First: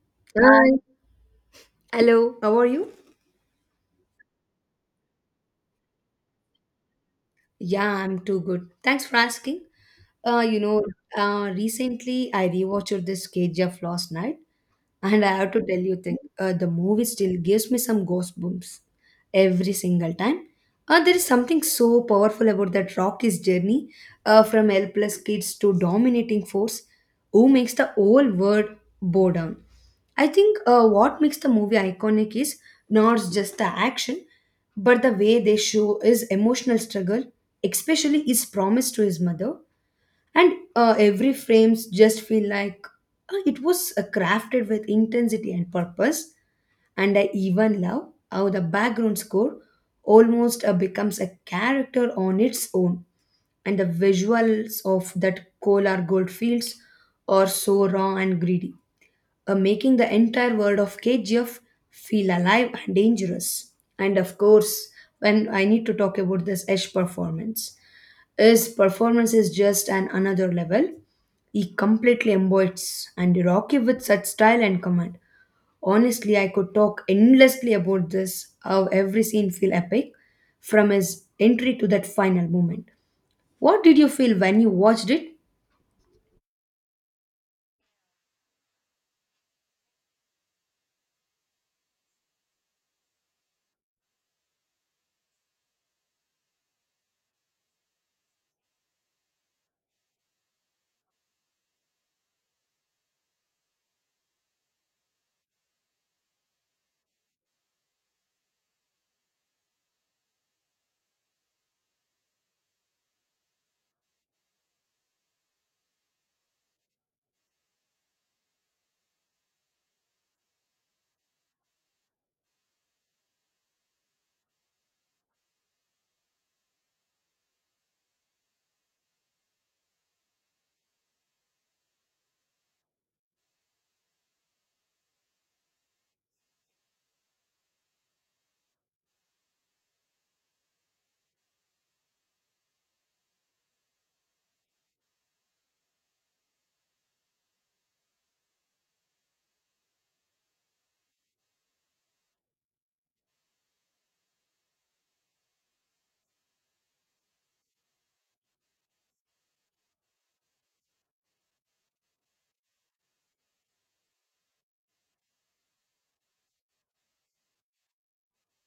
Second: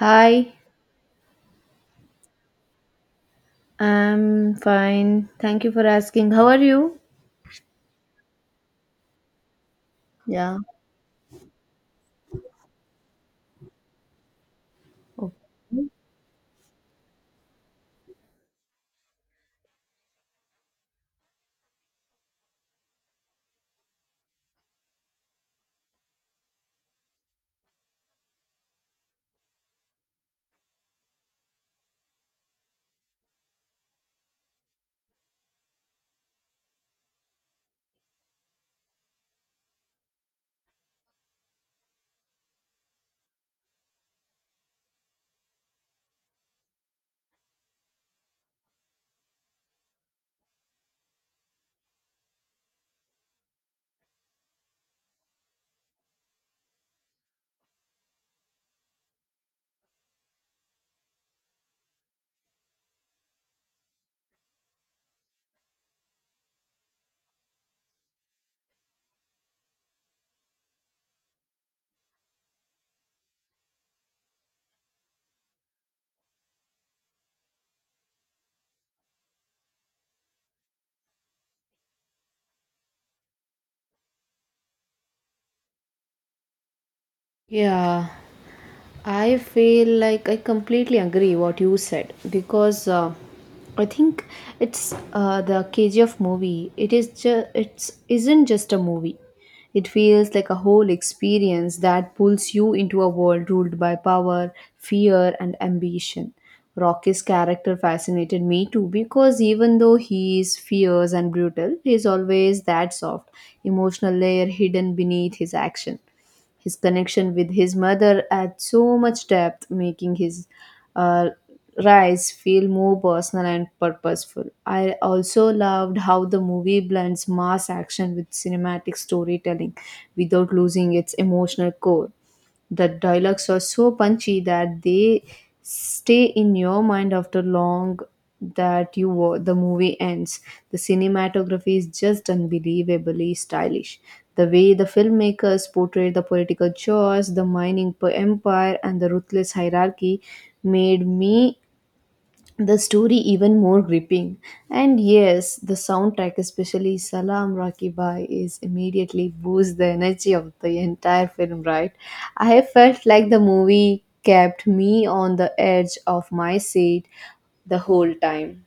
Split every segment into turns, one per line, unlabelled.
Hi,
Hi. Hello, how are you?
I'm fine. Thank you for asking. How are you?
Yeah, I'm too good. Thanks for asking. Uh,
Yeah.
you know, Recently I rewatched this KGF last night, and I
Okay.
have to tell you, the movie still gives me some goosebumps every single time. There is something so powerful about that Rocky's journey from helpless kids to dominating force who makes the whole world bow down. I think what makes the movie iconic is not just the action but the way they show his emotional struggle, especially his promise to his mother, and every frames just feel like it was crafted with intensity and purpose. And I even love how the background score almost becomes a character on its own, and the visuals of that Kolar gold fields are so raw and greedy, making the entire world of KGF feel alive and dangerous. And of course, when I need to talk about this Ash performance, his performance is just an another level. He completely embodies and Rocky with such style and command. Honestly, I could talk endlessly about this, how every scene feel epic, from his entry to that final moment. What did you feel when you watched it?
Yeah, I feel like I completely agree what you said because I think it's the KGF movie. It is just it's isn't just a movie. It feels like a whole experience that pulls you into a world ruled by power, fear, and ambition. Rocky's character fascinated me too because even though he is fierce and brutal, he is always that soft, emotional layer hidden beneath his action. His connection with his mother adds so much depth, making his uh, rise feel more personal and purposeful. I also loved how the movie blends mass action with cinematic storytelling without losing its emotional core. The dialogues are so punchy that they stay in your mind after long the movie ends. The cinematography is just unbelievably stylish. The way the filmmakers portrayed the political chaos, the mining empire, and the ruthless hierarchy made me the story even more gripping. And yes, the soundtrack, especially Salam Rocky Bhai, is immediately boosts the energy of the entire film, right? I felt like the movie kept me on the edge of my seat the whole time.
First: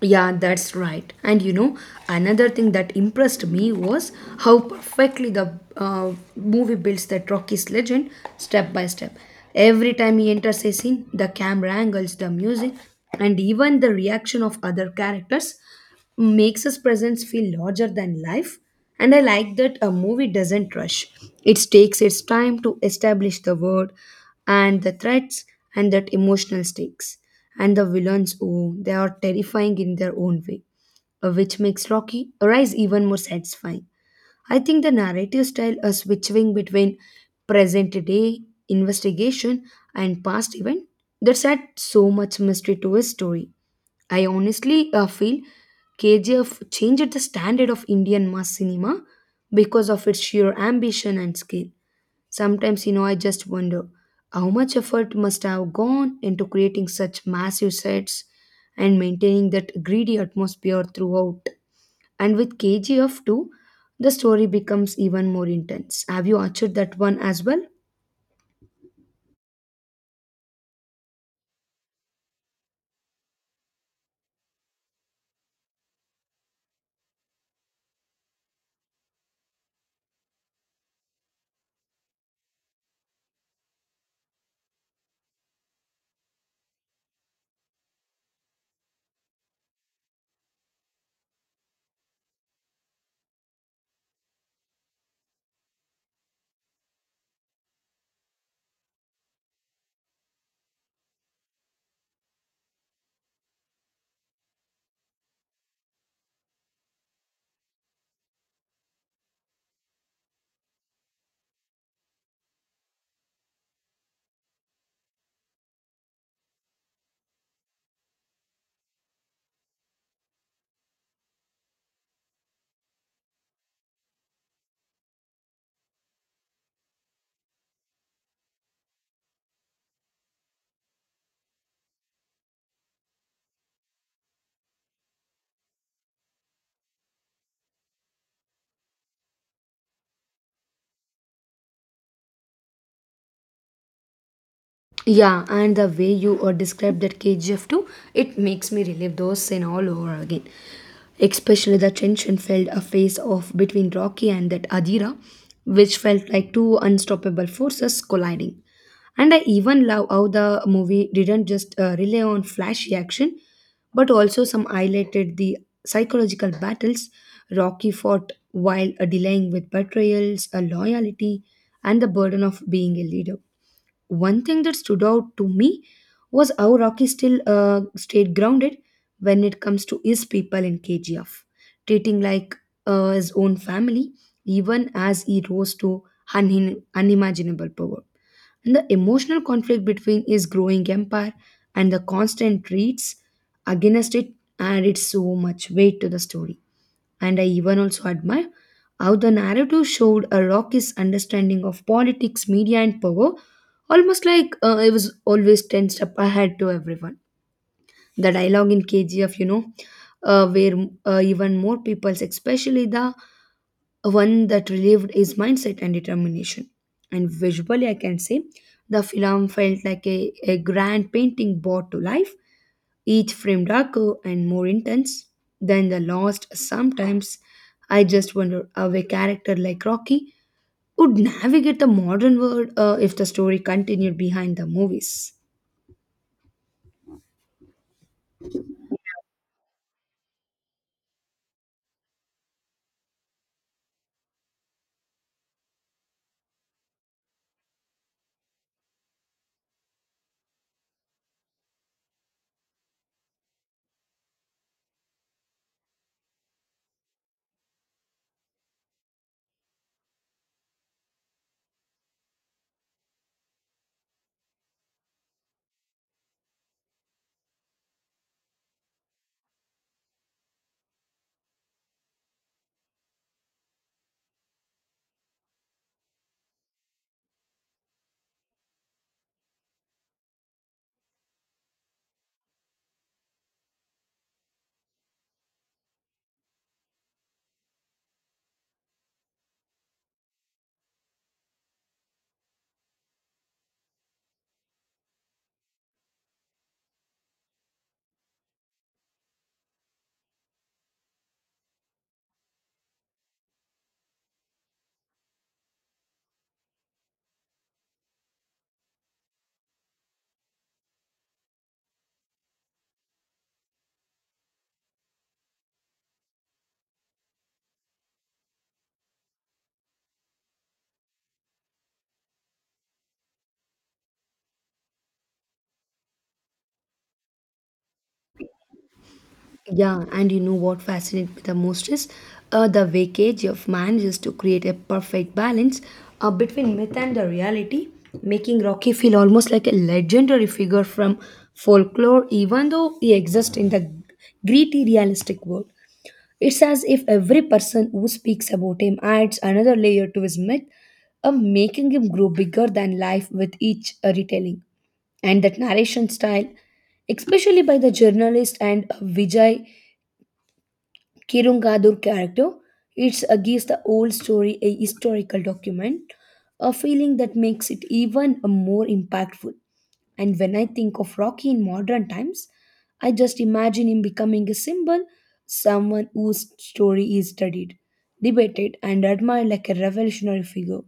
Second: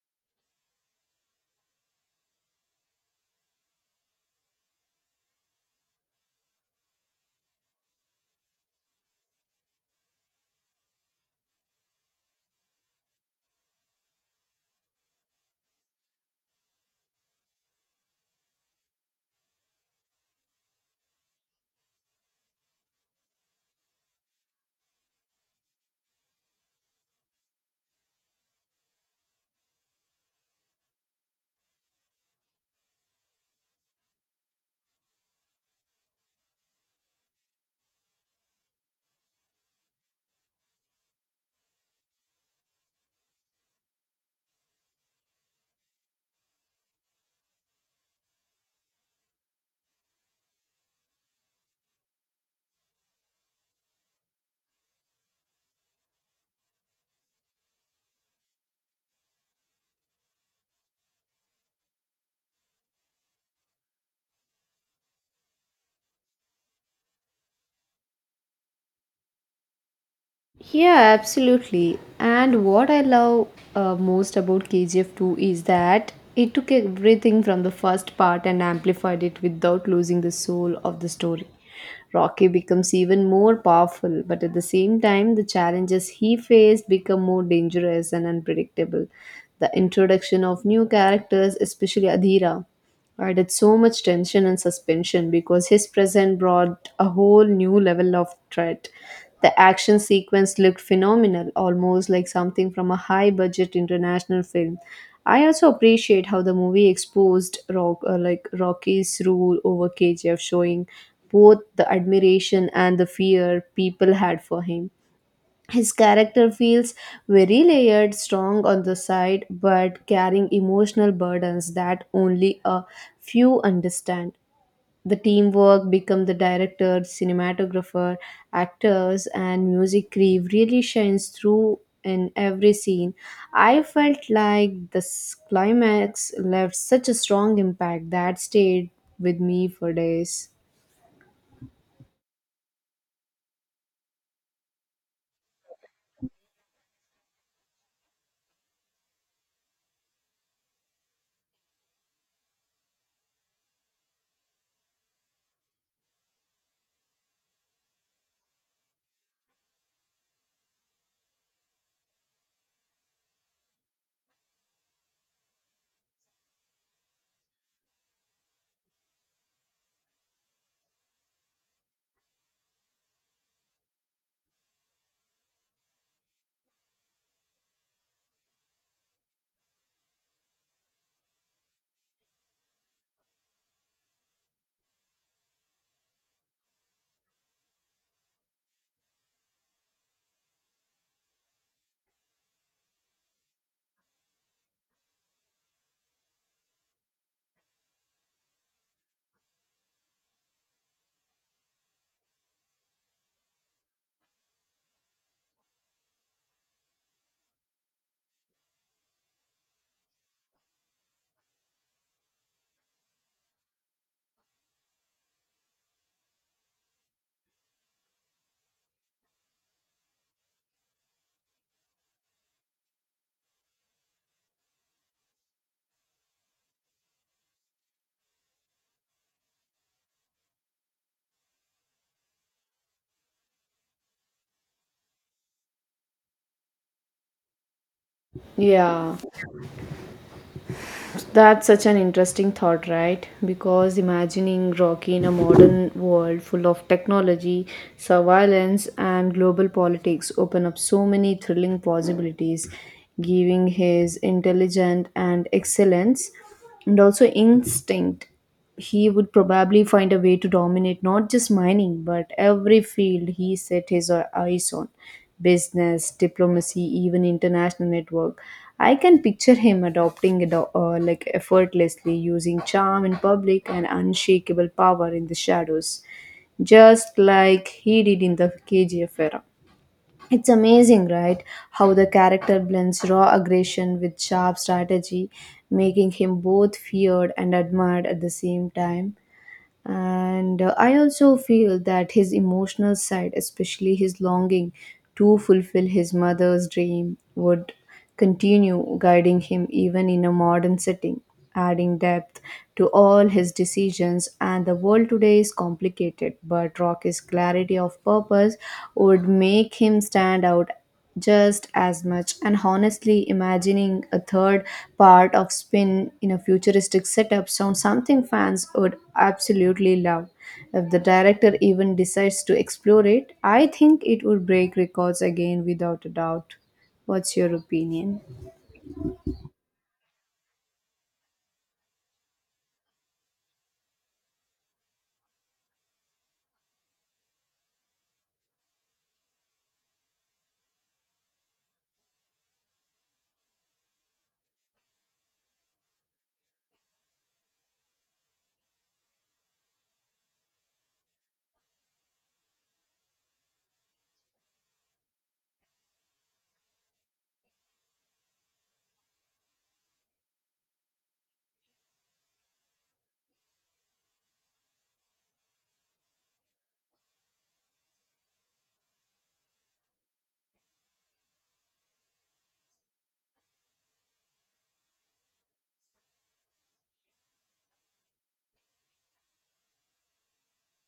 Yeah, that's right. And you know, another thing that impressed me was how perfectly the movie builds that Rocky's legend step by step. Every time he enters a scene, the camera angles, the music, and even the reaction of other characters makes his presence feel larger than life. And I like that a movie doesn't rush. It takes its time to establish the world and the threats and that emotional stakes. And the villains, oh, they are terrifying in their own way, which makes Rocky Rise even more satisfying. I think the narrative style is switching between present day investigation and past event that adds so much mystery to a story. I honestly feel KGF changed the standard of Indian mass cinema because of its sheer ambition and scale. Sometimes, you know, I just wonder how much effort must have gone into creating such massive sets and maintaining that greedy atmosphere throughout. And with KGF 2, the story becomes even more intense. Have you watched that one as well?
Yeah, absolutely. And what I love most about KGF 2 is that it took everything from the first part and amplified it without losing the soul of the story. Rocky becomes even more powerful, but at the same time, the challenges he faced become more dangerous and unpredictable. The introduction of new characters, especially Adhira, added so much tension and suspension because his presence brought a whole new level of threat. The action sequence looked phenomenal, almost like something from a high budget international film. I also appreciate how the movie exposed like Rocky's rule over KGF, showing both the admiration and the fear people had for him. His character feels very layered, strong on the side, but carrying emotional burdens that only a few understand. The teamwork become the director, cinematographer, actors, and music crew really shines through in every scene. I felt like this climax left such a strong impact that stayed with me for days.
Yeah, and the way you described that KGF 2, it makes me relive those scenes all over again. Especially the tension felt a face off between Rocky and that Adira, which felt like two unstoppable forces colliding. And I even love how the movie didn't just rely on flashy action, but also some highlighted the psychological battles Rocky fought while dealing with betrayals, loyalty, and the burden of being a leader. One thing that stood out to me was how Rocky still stayed grounded when it comes to his people in KGF, treating like his own family, even as he rose to unimaginable power. And the emotional conflict between his growing empire and the constant threats against it added so much weight to the story. And I even also admire how the narrative showed a Rocky's understanding of politics, media, and power, almost like it was always tensed up ahead to everyone. The dialogue in KGF, you know, where even more people, especially the one that relieved his mindset and determination. And visually, I can say the film felt like a grand painting brought to life, each frame darker and more intense than the last. Sometimes I just wonder how a character like Rocky would navigate the modern world if the story continued behind the movies.
Yeah. That's such an interesting thought, right? Because imagining Rocky in a modern world full of technology, surveillance, and global politics open up so many thrilling possibilities, giving his intelligence and excellence, and also instinct, he would probably find a way to dominate not just mining but every field he set his eyes on, business, diplomacy, even international network. I can picture him adopting it like effortlessly, using charm in public and unshakable power in the shadows, just like he did in the KGF era. It's amazing, right? How the character blends raw aggression with sharp strategy, making him both feared and admired at the same time. And I also feel that his emotional side, especially his longing to fulfill his mother's dream, would continue guiding him even in a modern setting, adding depth to all his decisions. And the world today is complicated, but Rocky's clarity of purpose would make him stand out just as much. And honestly, imagining a third part of spin in a futuristic setup sounds something fans would absolutely love. If the director even decides to explore it, I think it would break records again without a doubt. What's your opinion?
Yeah, and you know what fascinates me the most is the way KGF manages to create a perfect balance between myth and the reality, making Rocky feel almost like a legendary figure from folklore, even though he exists in the gritty, realistic world. It's as if every person who speaks about him adds another layer to his myth, making him grow bigger than life with each retelling, and that narration style, especially by the journalist and Vijay Kirungadur character. It's against the old story, a historical document, a feeling that makes it even more impactful. And when I think of Rocky in modern times, I just imagine him becoming a symbol, someone whose story is studied, debated, and admired like a revolutionary figure.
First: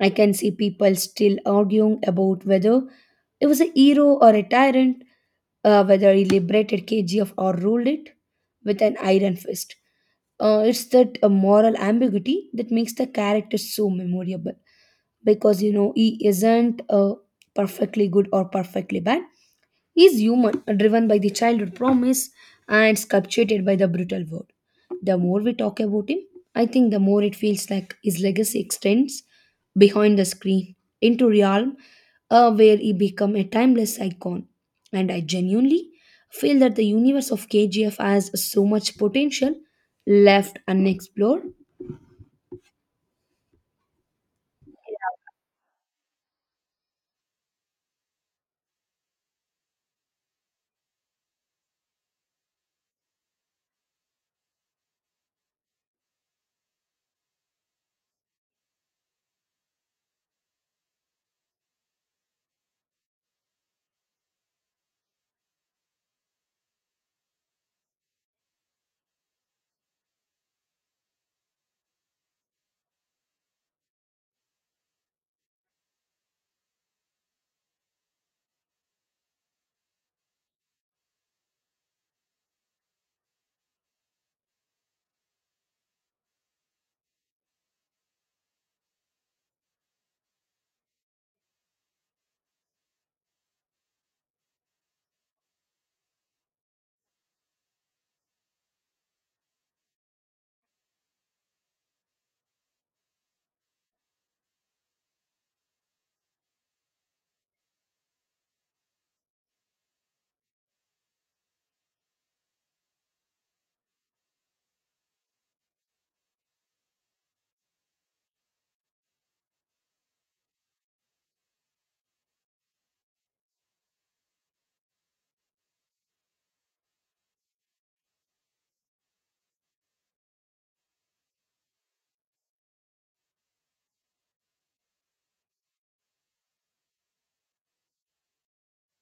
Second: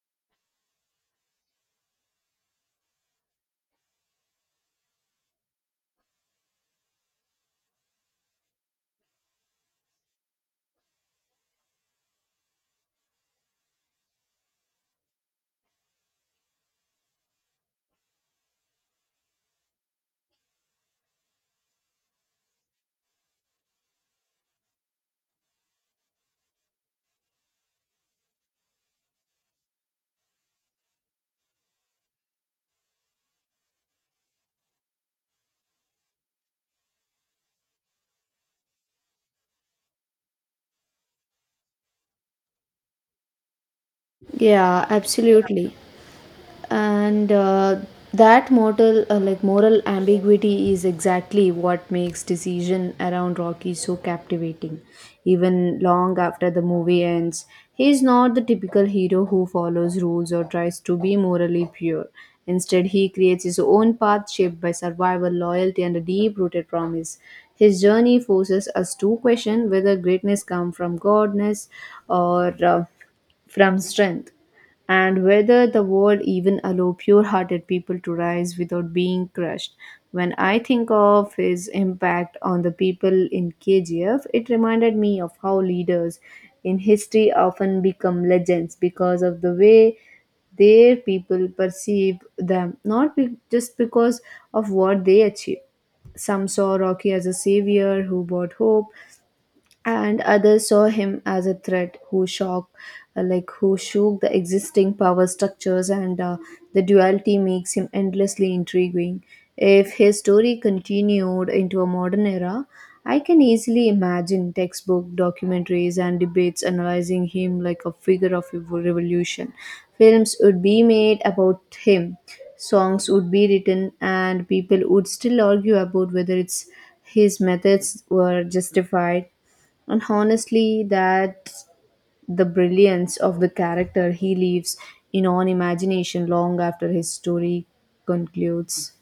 I can see people still arguing about whether he was a hero or a tyrant, whether he liberated KGF or ruled it with an iron fist. It's that moral ambiguity that makes the character so memorable, because you know he isn't perfectly good or perfectly bad, is human, driven by the childhood promise and sculpted by the brutal world. The more we talk about him, I think the more it feels like his legacy extends behind the screen into realm where he become a timeless icon. And I genuinely feel that the universe of KGF has so much potential left unexplored.
Yeah, absolutely. And that mortal like moral ambiguity is exactly what makes decision around Rocky so captivating, even long after the movie ends. He is not the typical hero who follows rules or tries to be morally pure. Instead, he creates his own path shaped by survival, loyalty, and a deep rooted promise. His journey forces us to question whether greatness comes from godness or from strength, and whether the world even allow pure-hearted people to rise without being crushed. When I think of his impact on the people in KGF, it reminded me of how leaders in history often become legends because of the way their people perceive them, not just because of what they achieve. Some saw Rocky as a savior who brought hope, and others saw him as a threat who shock like who shook the existing power structures, and the duality makes him endlessly intriguing. If his story continued into a modern era, I can easily imagine textbook documentaries and debates analyzing him like a figure of a revolution. Films would be made about him, songs would be written, and people would still argue about whether it's his methods were justified. And honestly, that's the brilliance of the character. He leaves in on imagination long after his story concludes.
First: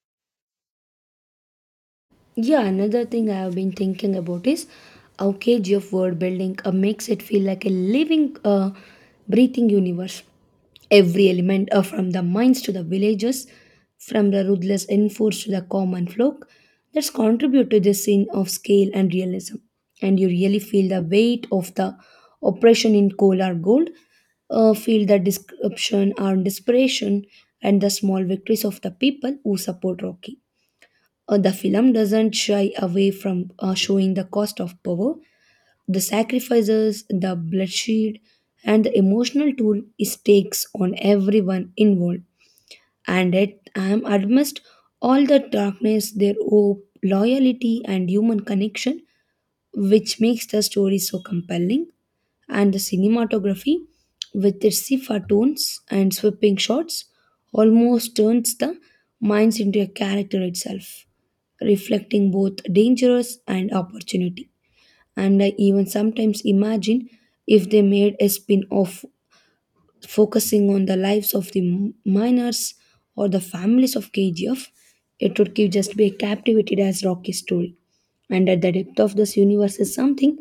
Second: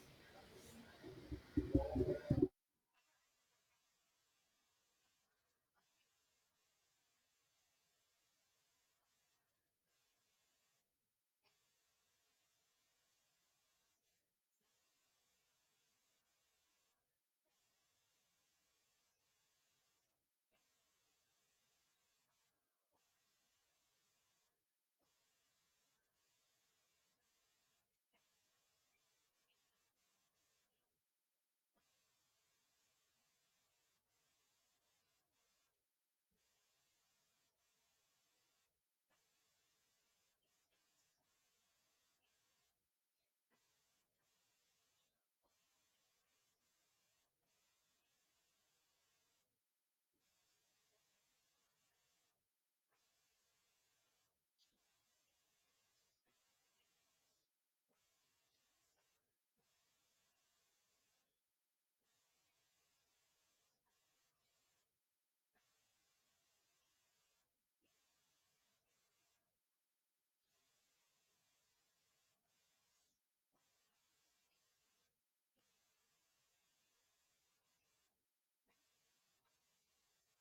Yeah, another thing I have been thinking about is how KG of world building makes it feel like a living, breathing universe. Every element, from the mines to the villages, from the ruthless enforce to the common folk, that's contribute to this scene of scale and realism. And you really feel the weight of the oppression in coal or gold, feel the description or desperation and the small victories of the people who support Rocky. Uh, the film doesn't shy away from showing the cost of power, the sacrifices, the bloodshed, and the emotional toll it takes on everyone involved. And yet, I am amidst all the darkness, their hope, loyalty, and human connection, which makes the story so compelling. And the cinematography, with its sepia tones and sweeping shots, almost turns the minds into a character itself, reflecting both dangers and opportunity. And I even sometimes imagine if they made a spin off focusing on the lives of the miners or the families of KGF, it would give just be captivated as Rocky's story. And at the depth of this universe is something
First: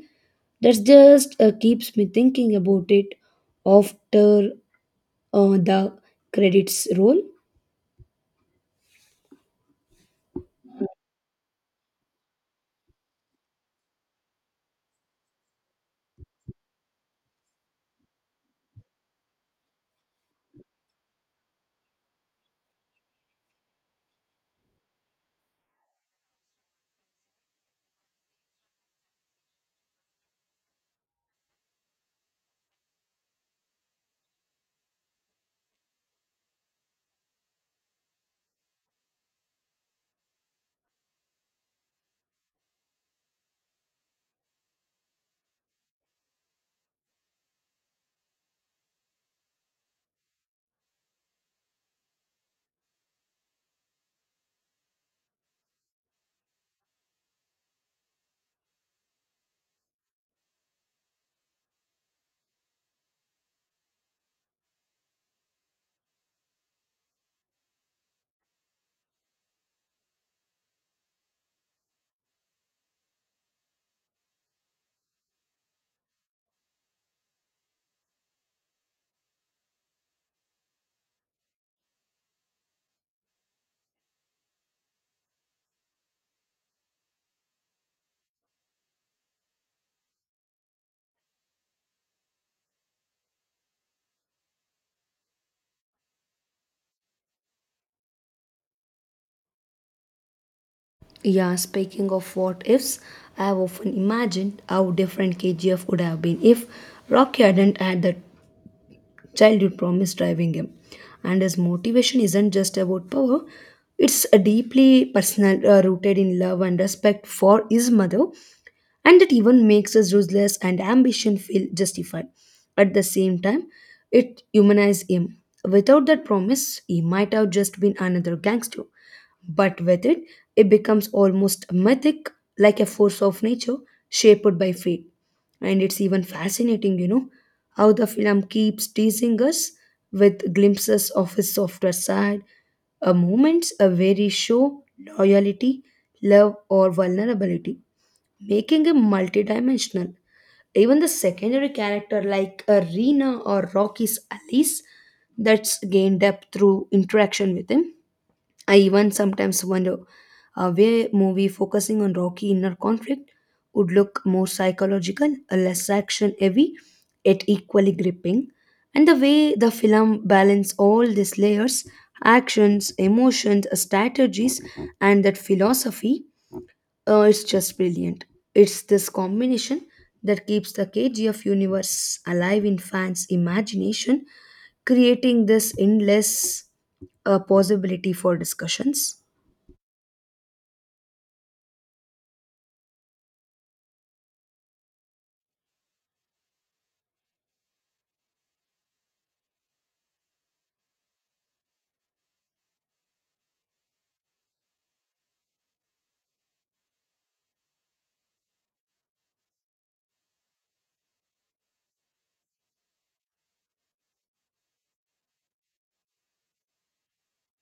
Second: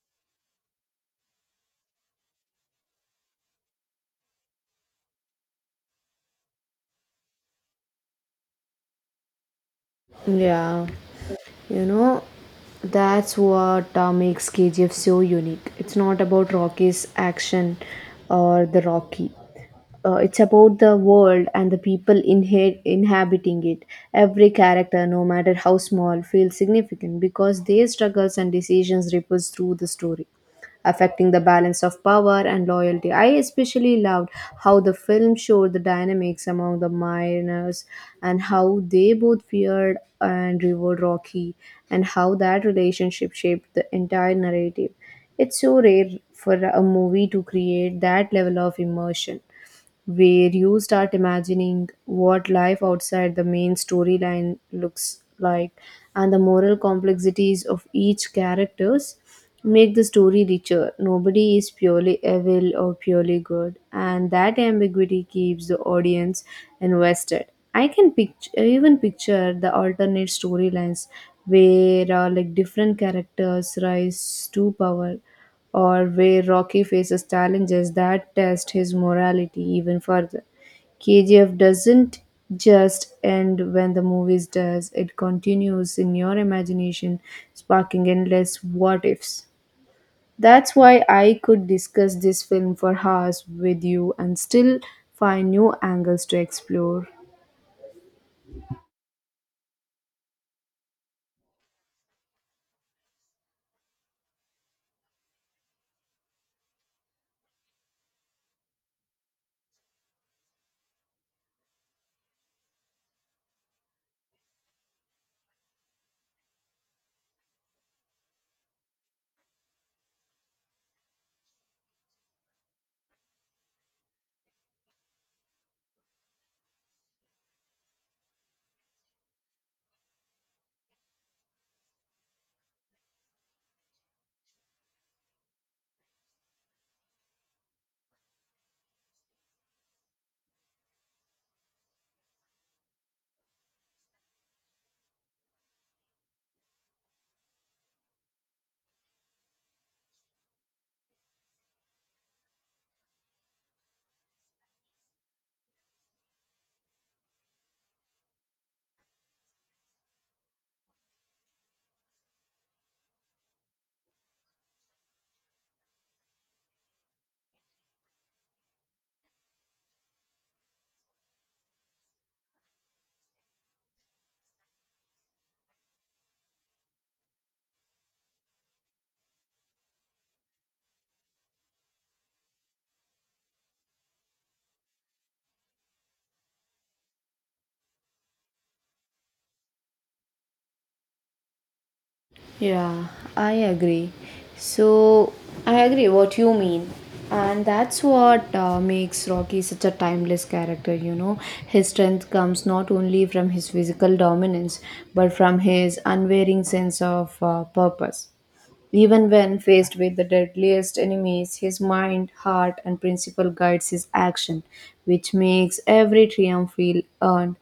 that just keeps me thinking about it after the credits roll.
Yeah, you know, that's what makes KGF so unique. It's not about Rocky's action or the Rocky. It's about the world and the people inhabiting it. Every character, no matter how small, feels significant because their struggles and decisions ripples through the story, affecting the balance of power and loyalty. I especially loved how the film showed the dynamics among the miners and how they both feared and revered Rocky, and how that relationship shaped the entire narrative. It's so rare for a movie to create that level of immersion where you start imagining what life outside the main storyline looks like, and the moral complexities of each characters make the story richer. Nobody is purely evil or purely good, and that ambiguity keeps the audience invested. I can picture, even picture the alternate storylines where like different characters rise to power or where Rocky faces challenges that test his morality even further. KGF doesn't just end when the movies does, it continues in your imagination, sparking endless what ifs. That's why I could discuss this film for hours with you and still find new angles to explore.
Yeah, speaking of what ifs, I have often imagined how different KGF would have been if Rocky hadn't had that childhood promise driving him, and his motivation isn't just about power. It's a deeply personal, rooted in love and respect for his mother, and it even makes his ruthless and ambition feel justified. At the same time, it humanizes him. Without that promise, he might have just been another gangster, but with it, it becomes almost mythic, like a force of nature shaped by fate. And it's even fascinating, you know, how the film keeps teasing us with glimpses of his softer side, a moments a very show loyalty, love, or vulnerability, making him multidimensional. Even the secondary character like Rena or Rocky's Alice, that's gained depth through interaction with him. I even sometimes wonder where movie focusing on Rocky inner conflict would look more psychological, less action heavy, yet equally gripping. And the way the film balance all these layers, actions, emotions, strategies, and that philosophy, it's just brilliant. It's this combination that keeps the KGF universe alive in fans' imagination, creating this endless possibility for discussions.
Yeah, I agree. So, I agree what you mean. And that's what makes Rocky such a timeless character, you know. His strength comes not only from his physical dominance, but from his unwavering sense of purpose. Even when faced with the deadliest enemies, his mind, heart, and principle guides his action, which makes every triumph feel earned.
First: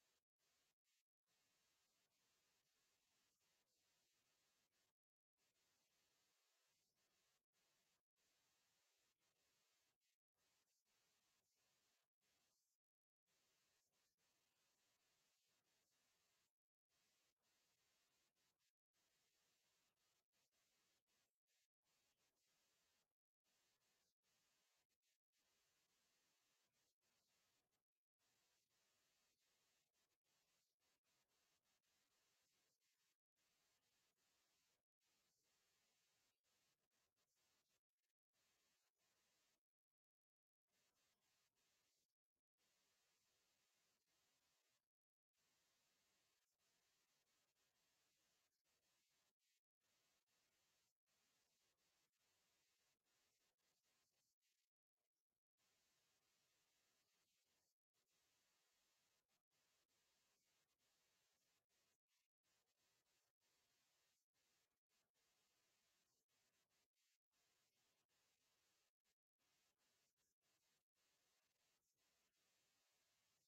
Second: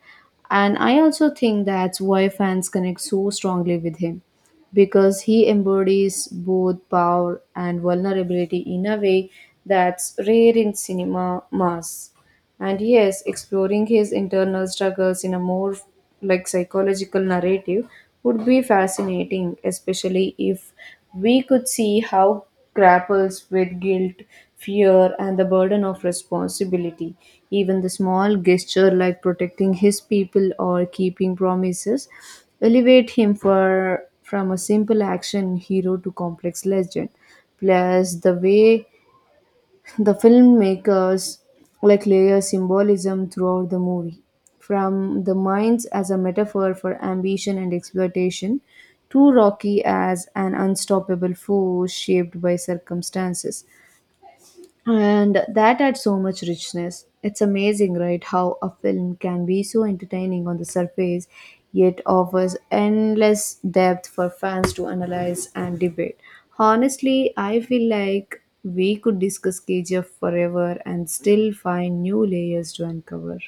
And I also think that's why fans connect so strongly with him, because he embodies both power and vulnerability in a way that's rare in cinema mass. And yes, exploring his internal struggles in a more like psychological narrative would be fascinating, especially if we could see how grapples with guilt, fear, and the burden of responsibility. Even the small gesture like protecting his people or keeping promises elevate him for from a simple action hero to complex legend. Plus the way the filmmakers like layer symbolism throughout the movie, from the mines as a metaphor for ambition and exploitation to Rocky as an unstoppable force shaped by circumstances, and that adds so much richness. It's amazing, right, how a film can be so entertaining on the surface yet offers endless depth for fans to analyze and debate. Honestly, I feel like we could discuss KGF forever and still find new layers to uncover.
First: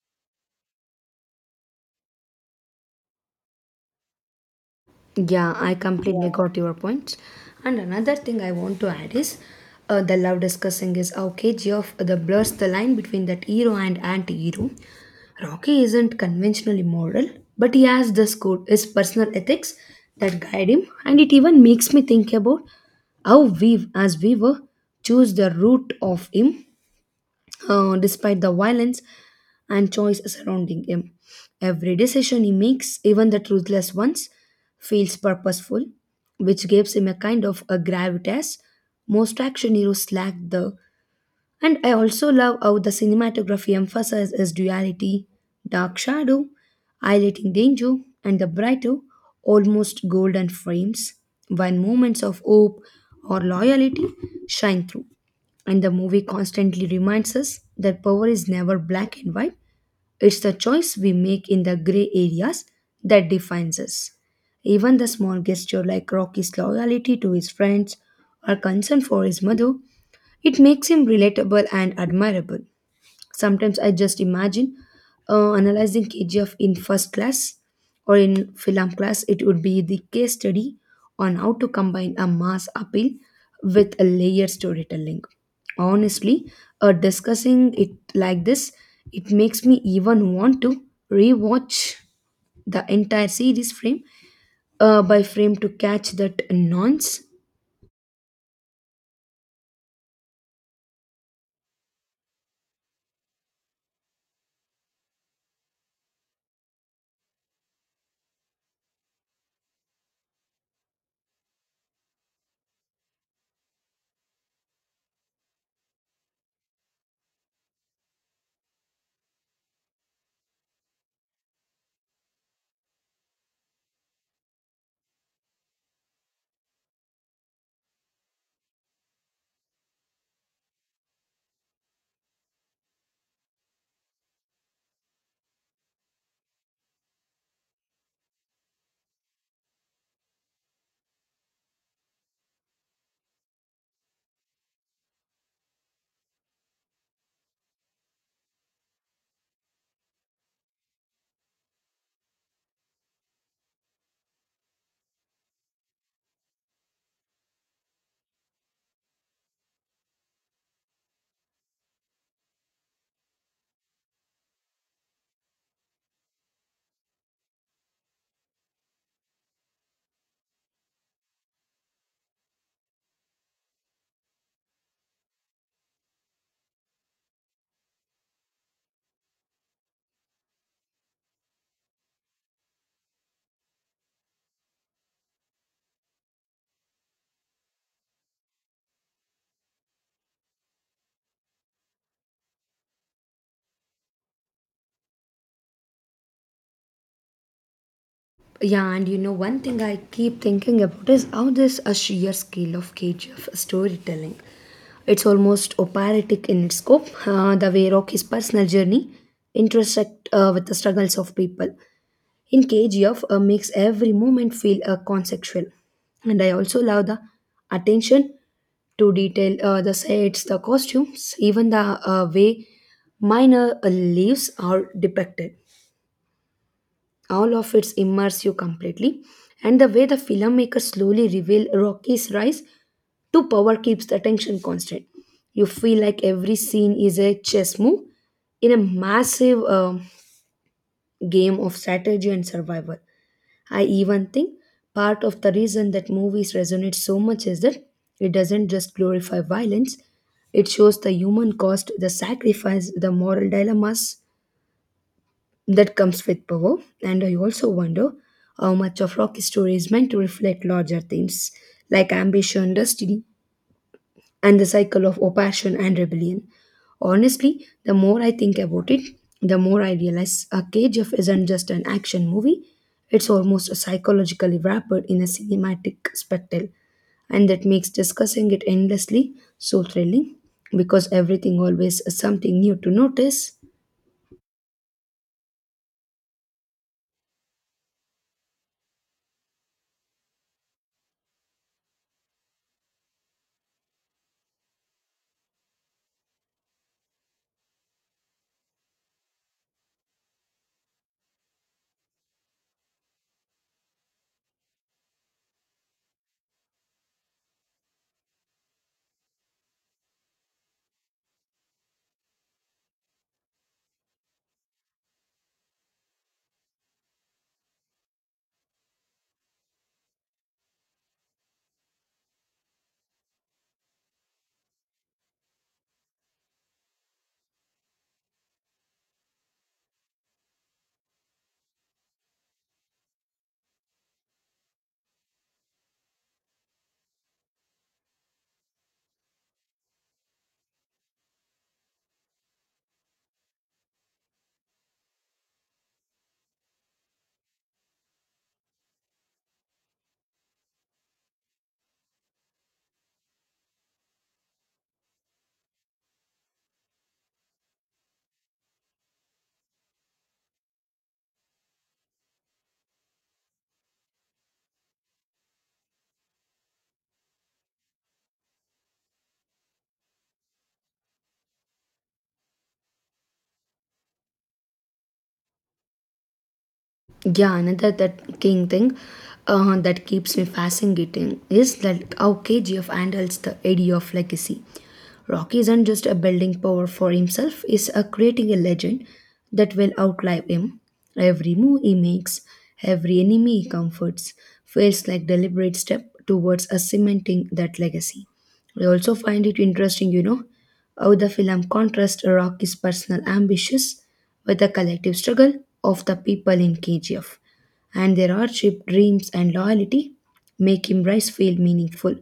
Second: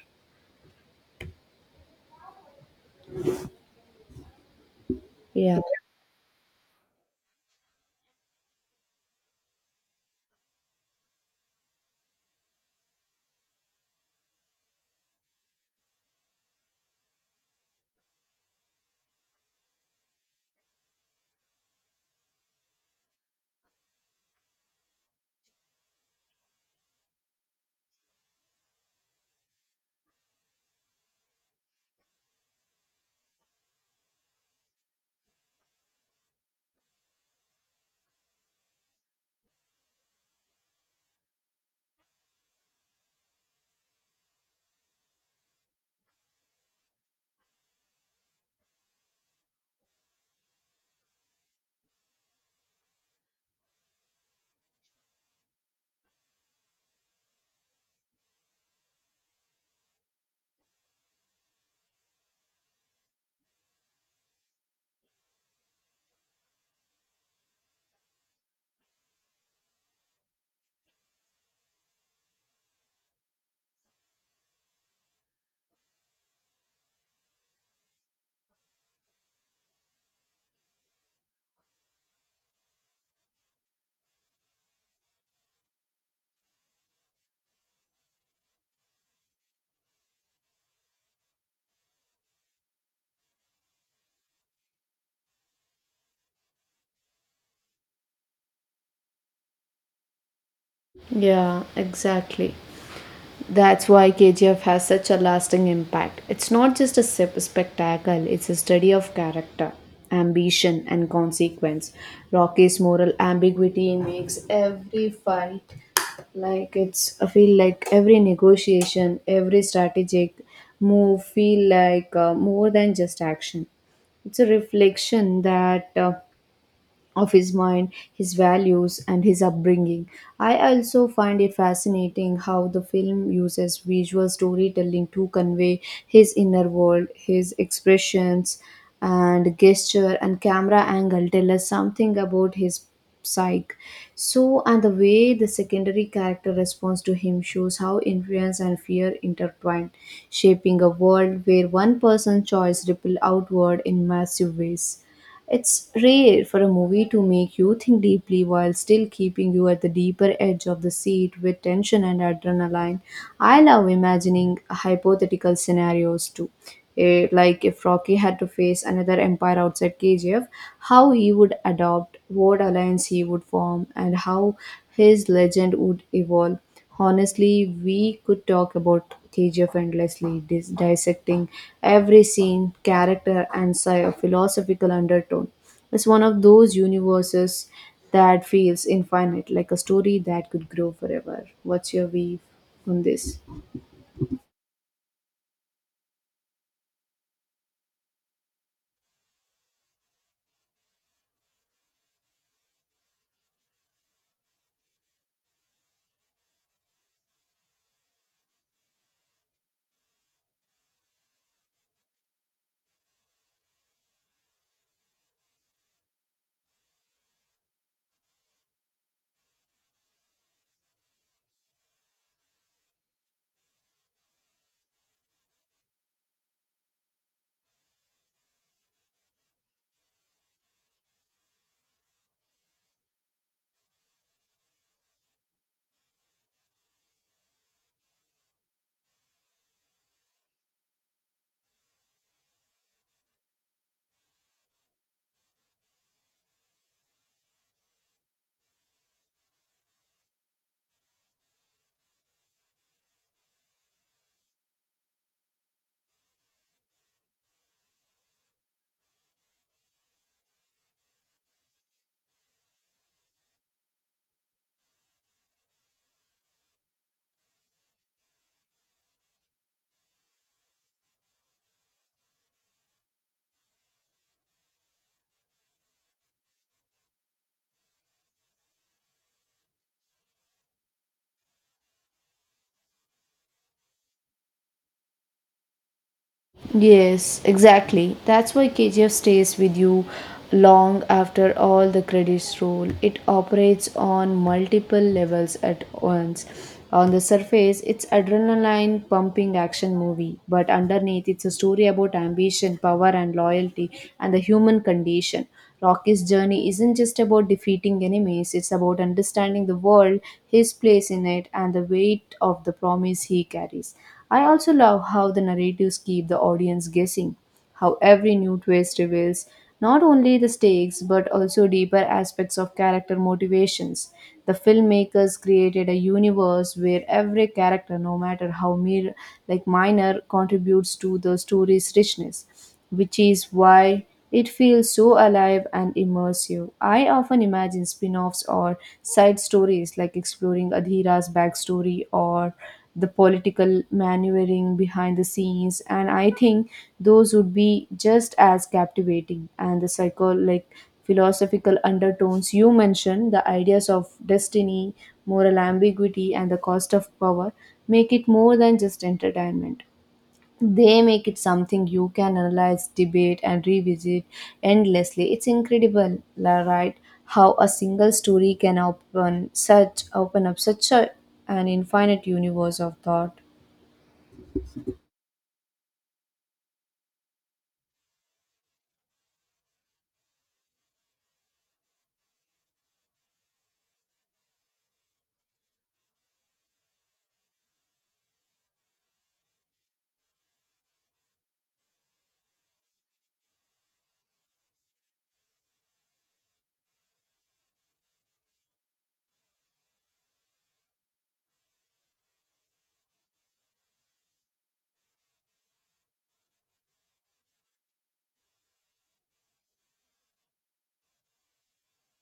Yeah,
Yeah,
I completely Yeah. got your point. And another thing I want to add is the love discussing is how KGF the blurs the line between that hero and anti-hero. Rocky isn't conventionally moral, but he has this code, his personal ethics that guide him, and it even makes me think about how we, as we were, choose the route of him despite the violence and choice surrounding him. Every decision he makes, even the truthless ones, feels purposeful, which gives him a kind of a gravitas most action heroes lack the. And I also love how the cinematography emphasizes his duality, dark shadow, highlighting danger, and the brighter, almost golden frames, when moments of hope or loyalty shine through. And the movie constantly reminds us that power is never black and white, it's the choice we make in the gray areas that defines us. Even the small gesture like Rocky's loyalty to his friends or concern for his mother, it makes him relatable and admirable. Sometimes I just imagine analyzing KGF in first class or in film class. It would be the case study on how to combine a mass appeal with a layered storytelling. Honestly, discussing it like this, it makes me even want to rewatch the entire series frame by frame to catch that nuance.
yeah, exactly. That's why KGF has such a lasting impact. It's not just a spectacle, it's a study of character, ambition, and consequence. Rocky's moral ambiguity makes every fight like it's I feel like every negotiation, every strategic move feel like more than just action. It's a reflection that of his mind, his values, and his upbringing. I also find it fascinating how the film uses visual storytelling to convey his inner world, his expressions, and gesture and camera angle tell us something about his psyche. So, and the way the secondary character responds to him shows how influence and fear intertwine, shaping a world where one person's choice ripple outward in massive ways. It's rare for a movie to make you think deeply while still keeping you at the deeper edge of the seat with tension and adrenaline. I love imagining hypothetical scenarios too. Like if Rocky had to face another empire outside KGF, how he would adopt, what alliance he would form, and how his legend would evolve. Honestly, we could talk about KGF endlessly, dissecting every scene, character, and philosophical undertone. It's one of those universes that feels infinite, like a story that could grow forever. What's your view on this?
Yeah, and you know, one thing I keep thinking about is how this a sheer scale of KGF storytelling. It's almost operatic in its scope, the way Rocky's personal journey intersect with the struggles of people. In KGF, makes every moment feel conceptual. And I also love the attention to detail, the sets, the costumes, even the way minor leaves are depicted, all of it immerse you completely. And the way the filmmaker slowly reveal Rocky's rise to power keeps the attention constant. You feel like every scene is a chess move in a massive game of strategy and survival. I even think part of the reason that movies resonate so much is that it doesn't just glorify violence. It shows the human cost, the sacrifice, the moral dilemmas that comes with power. And I also wonder how much of rock history is meant to reflect larger themes like ambition, destiny, and the cycle of oppression and rebellion. Honestly, the more I think about it, the more I realize a KGF isn't just an action movie. It's almost a psychologically wrapped in a cinematic spectacle, and that makes discussing it endlessly so thrilling because everything always is something new to notice.
Yes, exactly. That's why KGF stays with you long after all the credits roll. It operates on multiple levels at once. On the surface, it's adrenaline pumping action movie, but underneath, it's a story about ambition, power, and loyalty, and the human condition. Rocky's journey isn't just about defeating enemies, it's about understanding the world, his place in it, and the weight of the promise he carries. I also love how the narratives keep the audience guessing, how every new twist reveals not only the stakes but also deeper aspects of character motivations. The filmmakers created a universe where every character, no matter how mere, like minor, contributes to the story's richness, which is why it feels so alive and immersive. I often imagine spin offs or side stories, like exploring Adhira's backstory or the political maneuvering behind the scenes, and I think those would be just as captivating. And the psycho like philosophical undertones you mentioned, the ideas of destiny, moral ambiguity, and the cost of power make it more than just entertainment. They make it something you can analyze, debate, and revisit endlessly. It's incredible, right? How a single story can open up an infinite universe of thought.
Yeah, another that king thing that keeps me fascinating is that how KGF handles the idea of legacy. Rocky isn't just a building power for himself, is a creating a legend that will outlive him. Every move he makes, every enemy he comforts, feels like deliberate step towards a cementing that legacy. I also find it interesting, you know, how the film contrasts Rocky's personal ambitions with the collective struggle of the people in KGF, and their hardship, dreams, and loyalty make him rise feel meaningful,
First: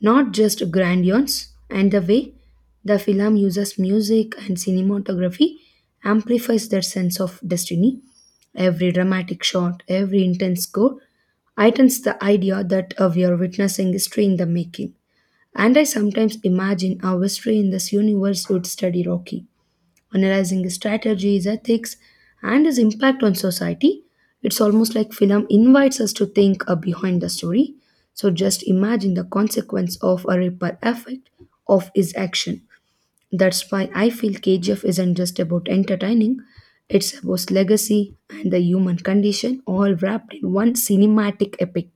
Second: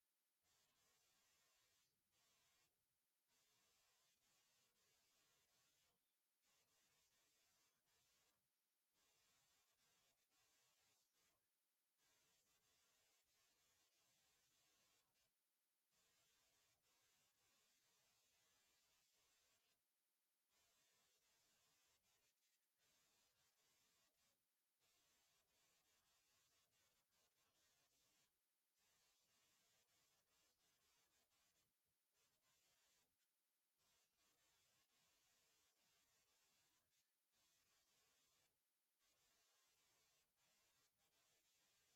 not just grandiose. And the way the film uses music and cinematography amplifies their sense of destiny. Every dramatic shot, every intense score heightens the idea that we are witnessing history in the making. And I sometimes imagine how history in this universe would study Rocky, analyzing his strategies, ethics, and his impact on society. It's almost like film invites us to think behind the story. So just imagine the consequence of a ripple effect of his action. That's why I feel KGF isn't just about entertaining, it's about legacy and the human condition all wrapped in one cinematic epic.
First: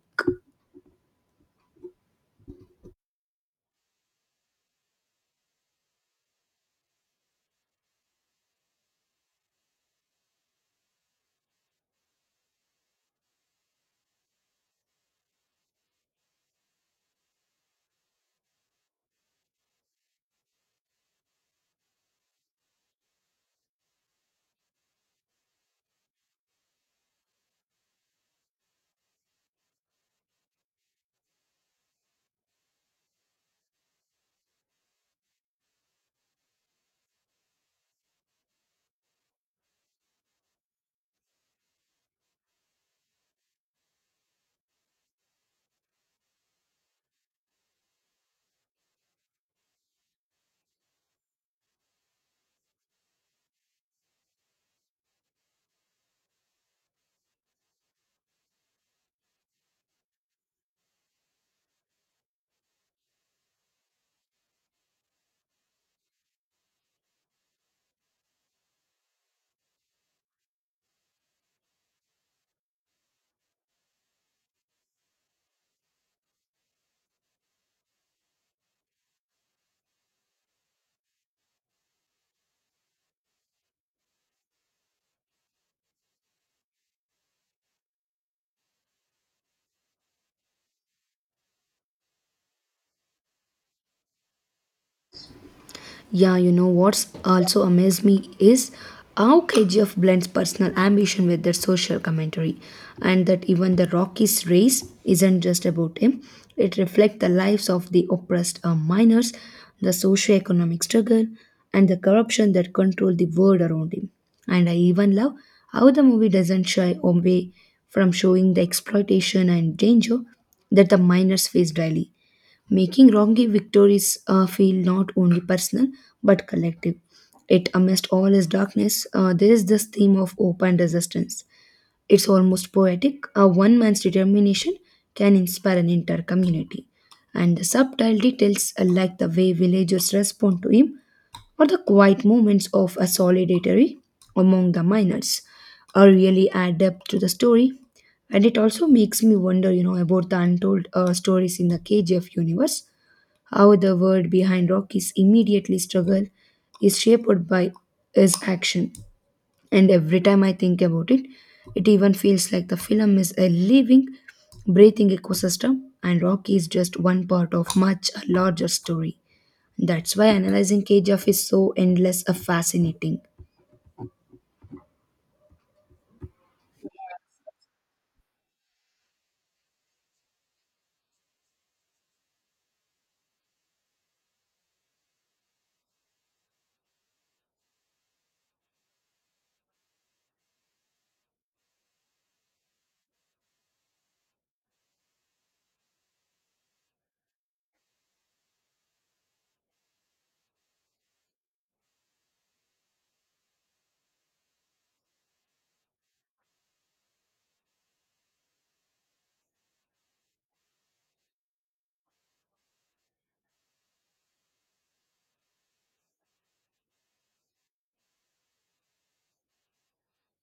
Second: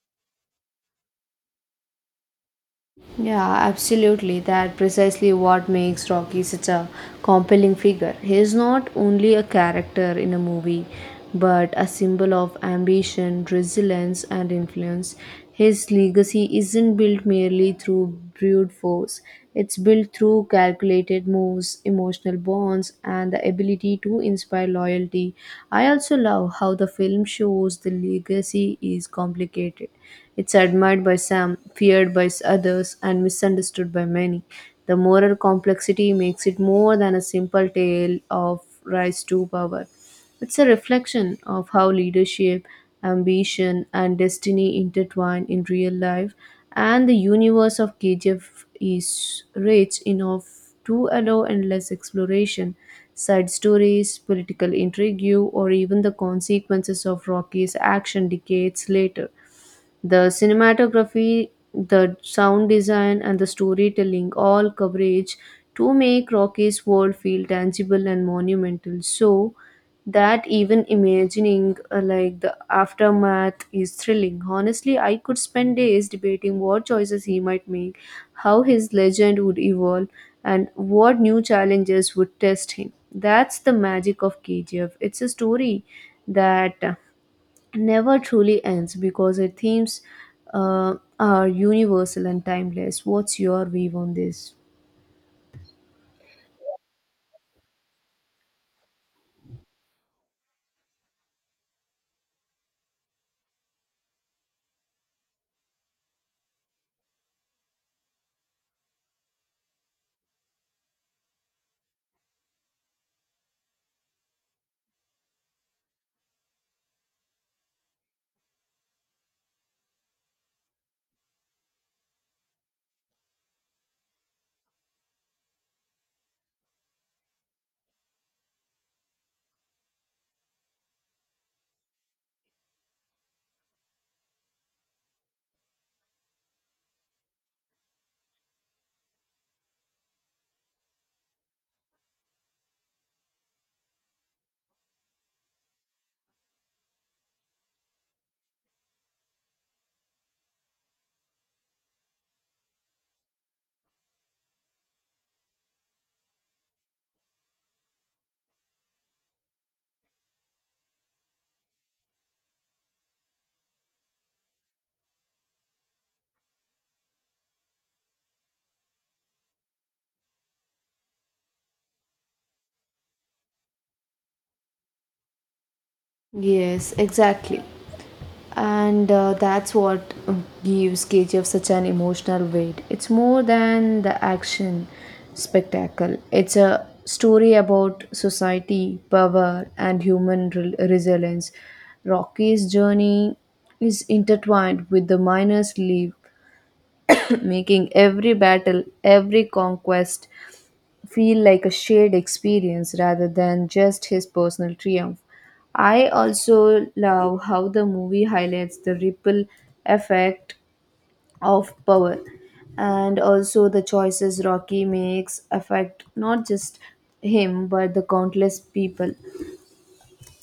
Yeah, absolutely. That precisely what makes Rocky such a compelling figure. He is not only a character in a movie, but a symbol of ambition, resilience, and influence. His legacy isn't built merely through brute force. It's built through calculated moves, emotional bonds, and the ability to inspire loyalty. I also love how the film shows the legacy is complicated. It's admired by some, feared by others, and misunderstood by many. The moral complexity makes it more than a simple tale of rise to power. It's a reflection of how leadership, ambition, and destiny intertwine in real life, and the universe of KGF is rich enough to allow endless exploration. Side stories, political intrigue, or even the consequences of Rocky's action decades later. The cinematography, the sound design, and the storytelling all coverage to make Rocky's world feel tangible and monumental. So that even imagining the aftermath is thrilling. Honestly, I could spend days debating what choices he might make, how his legend would evolve, and what new challenges would test him. That's the magic of KGF. It's a story that never truly ends because its themes are universal and timeless. What's your view on this?
Yeah, you know what's also amazed me is how KGF blends personal ambition with their social commentary, and that even the Rockies race isn't just about him. It reflects the lives of the oppressed miners, the socio-economic struggle, and the corruption that control the world around him. And I even love how the movie doesn't shy away from showing the exploitation and danger that the miners face daily, making Rocky victories feel not only personal but collective. It amidst all his darkness, there is this theme of hope and resistance. It's almost poetic. A one man's determination can inspire an entire community. And the subtle details, like the way villagers respond to him, or the quiet moments of a solidarity among the miners, really add depth to the story. And it also makes me wonder, you know, about the untold stories in the KGF universe, how the world behind Rocky's immediately struggle is shaped by his action. And every time I think about it, it even feels like the film is a living, breathing ecosystem, and Rocky is just one part of much larger story. That's why analyzing KGF is so endless and fascinating.
Yes, exactly. And that's what gives KGF such an emotional weight. It's more than the action spectacle, it's a story about society, power, and human resilience. Rocky's journey is intertwined with the miner's leave, making every battle, every conquest, feel like a shared experience rather than just his personal triumph. I also love how the movie highlights the ripple effect of power, and also the choices Rocky makes affect not just him but the countless people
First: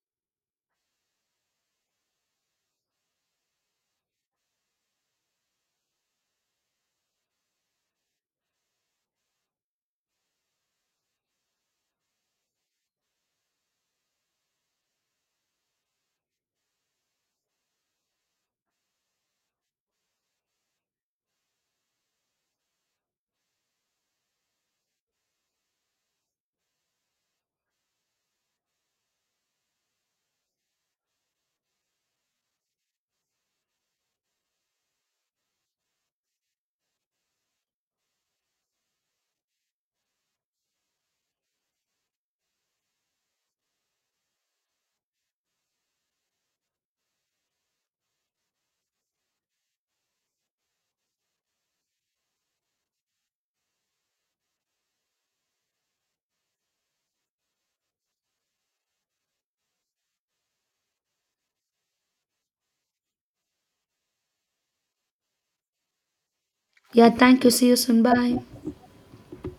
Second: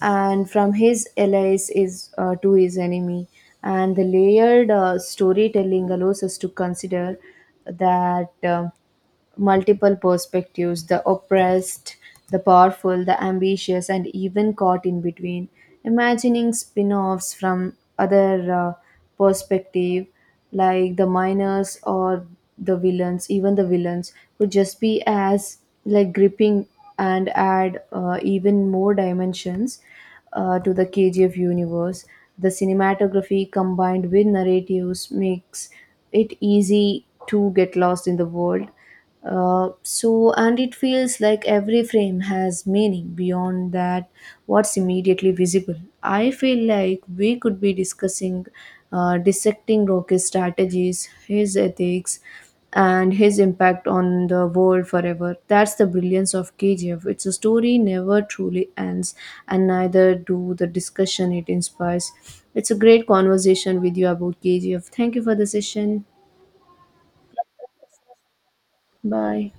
and from his allies is to his enemy, and the layered storytelling allows us to consider that multiple perspectives, the oppressed, the powerful, the ambitious, and even caught in between. Imagining spin offs from other perspective, like the miners or even the villains, could just be as like gripping and add even more dimensions to the KGF universe. The cinematography combined with narratives makes it easy to get lost in the world. And it feels like every frame has meaning beyond that what's immediately visible. I feel like we could be discussing dissecting Rocky's strategies, his ethics, and his impact on the world forever. That's the brilliance of KGF. It's a story never truly ends, and neither do the discussion it inspires. It's a great conversation with you about KGF. Thank you for the session.
Yeah, thank you. See you soon. Bye.
Bye.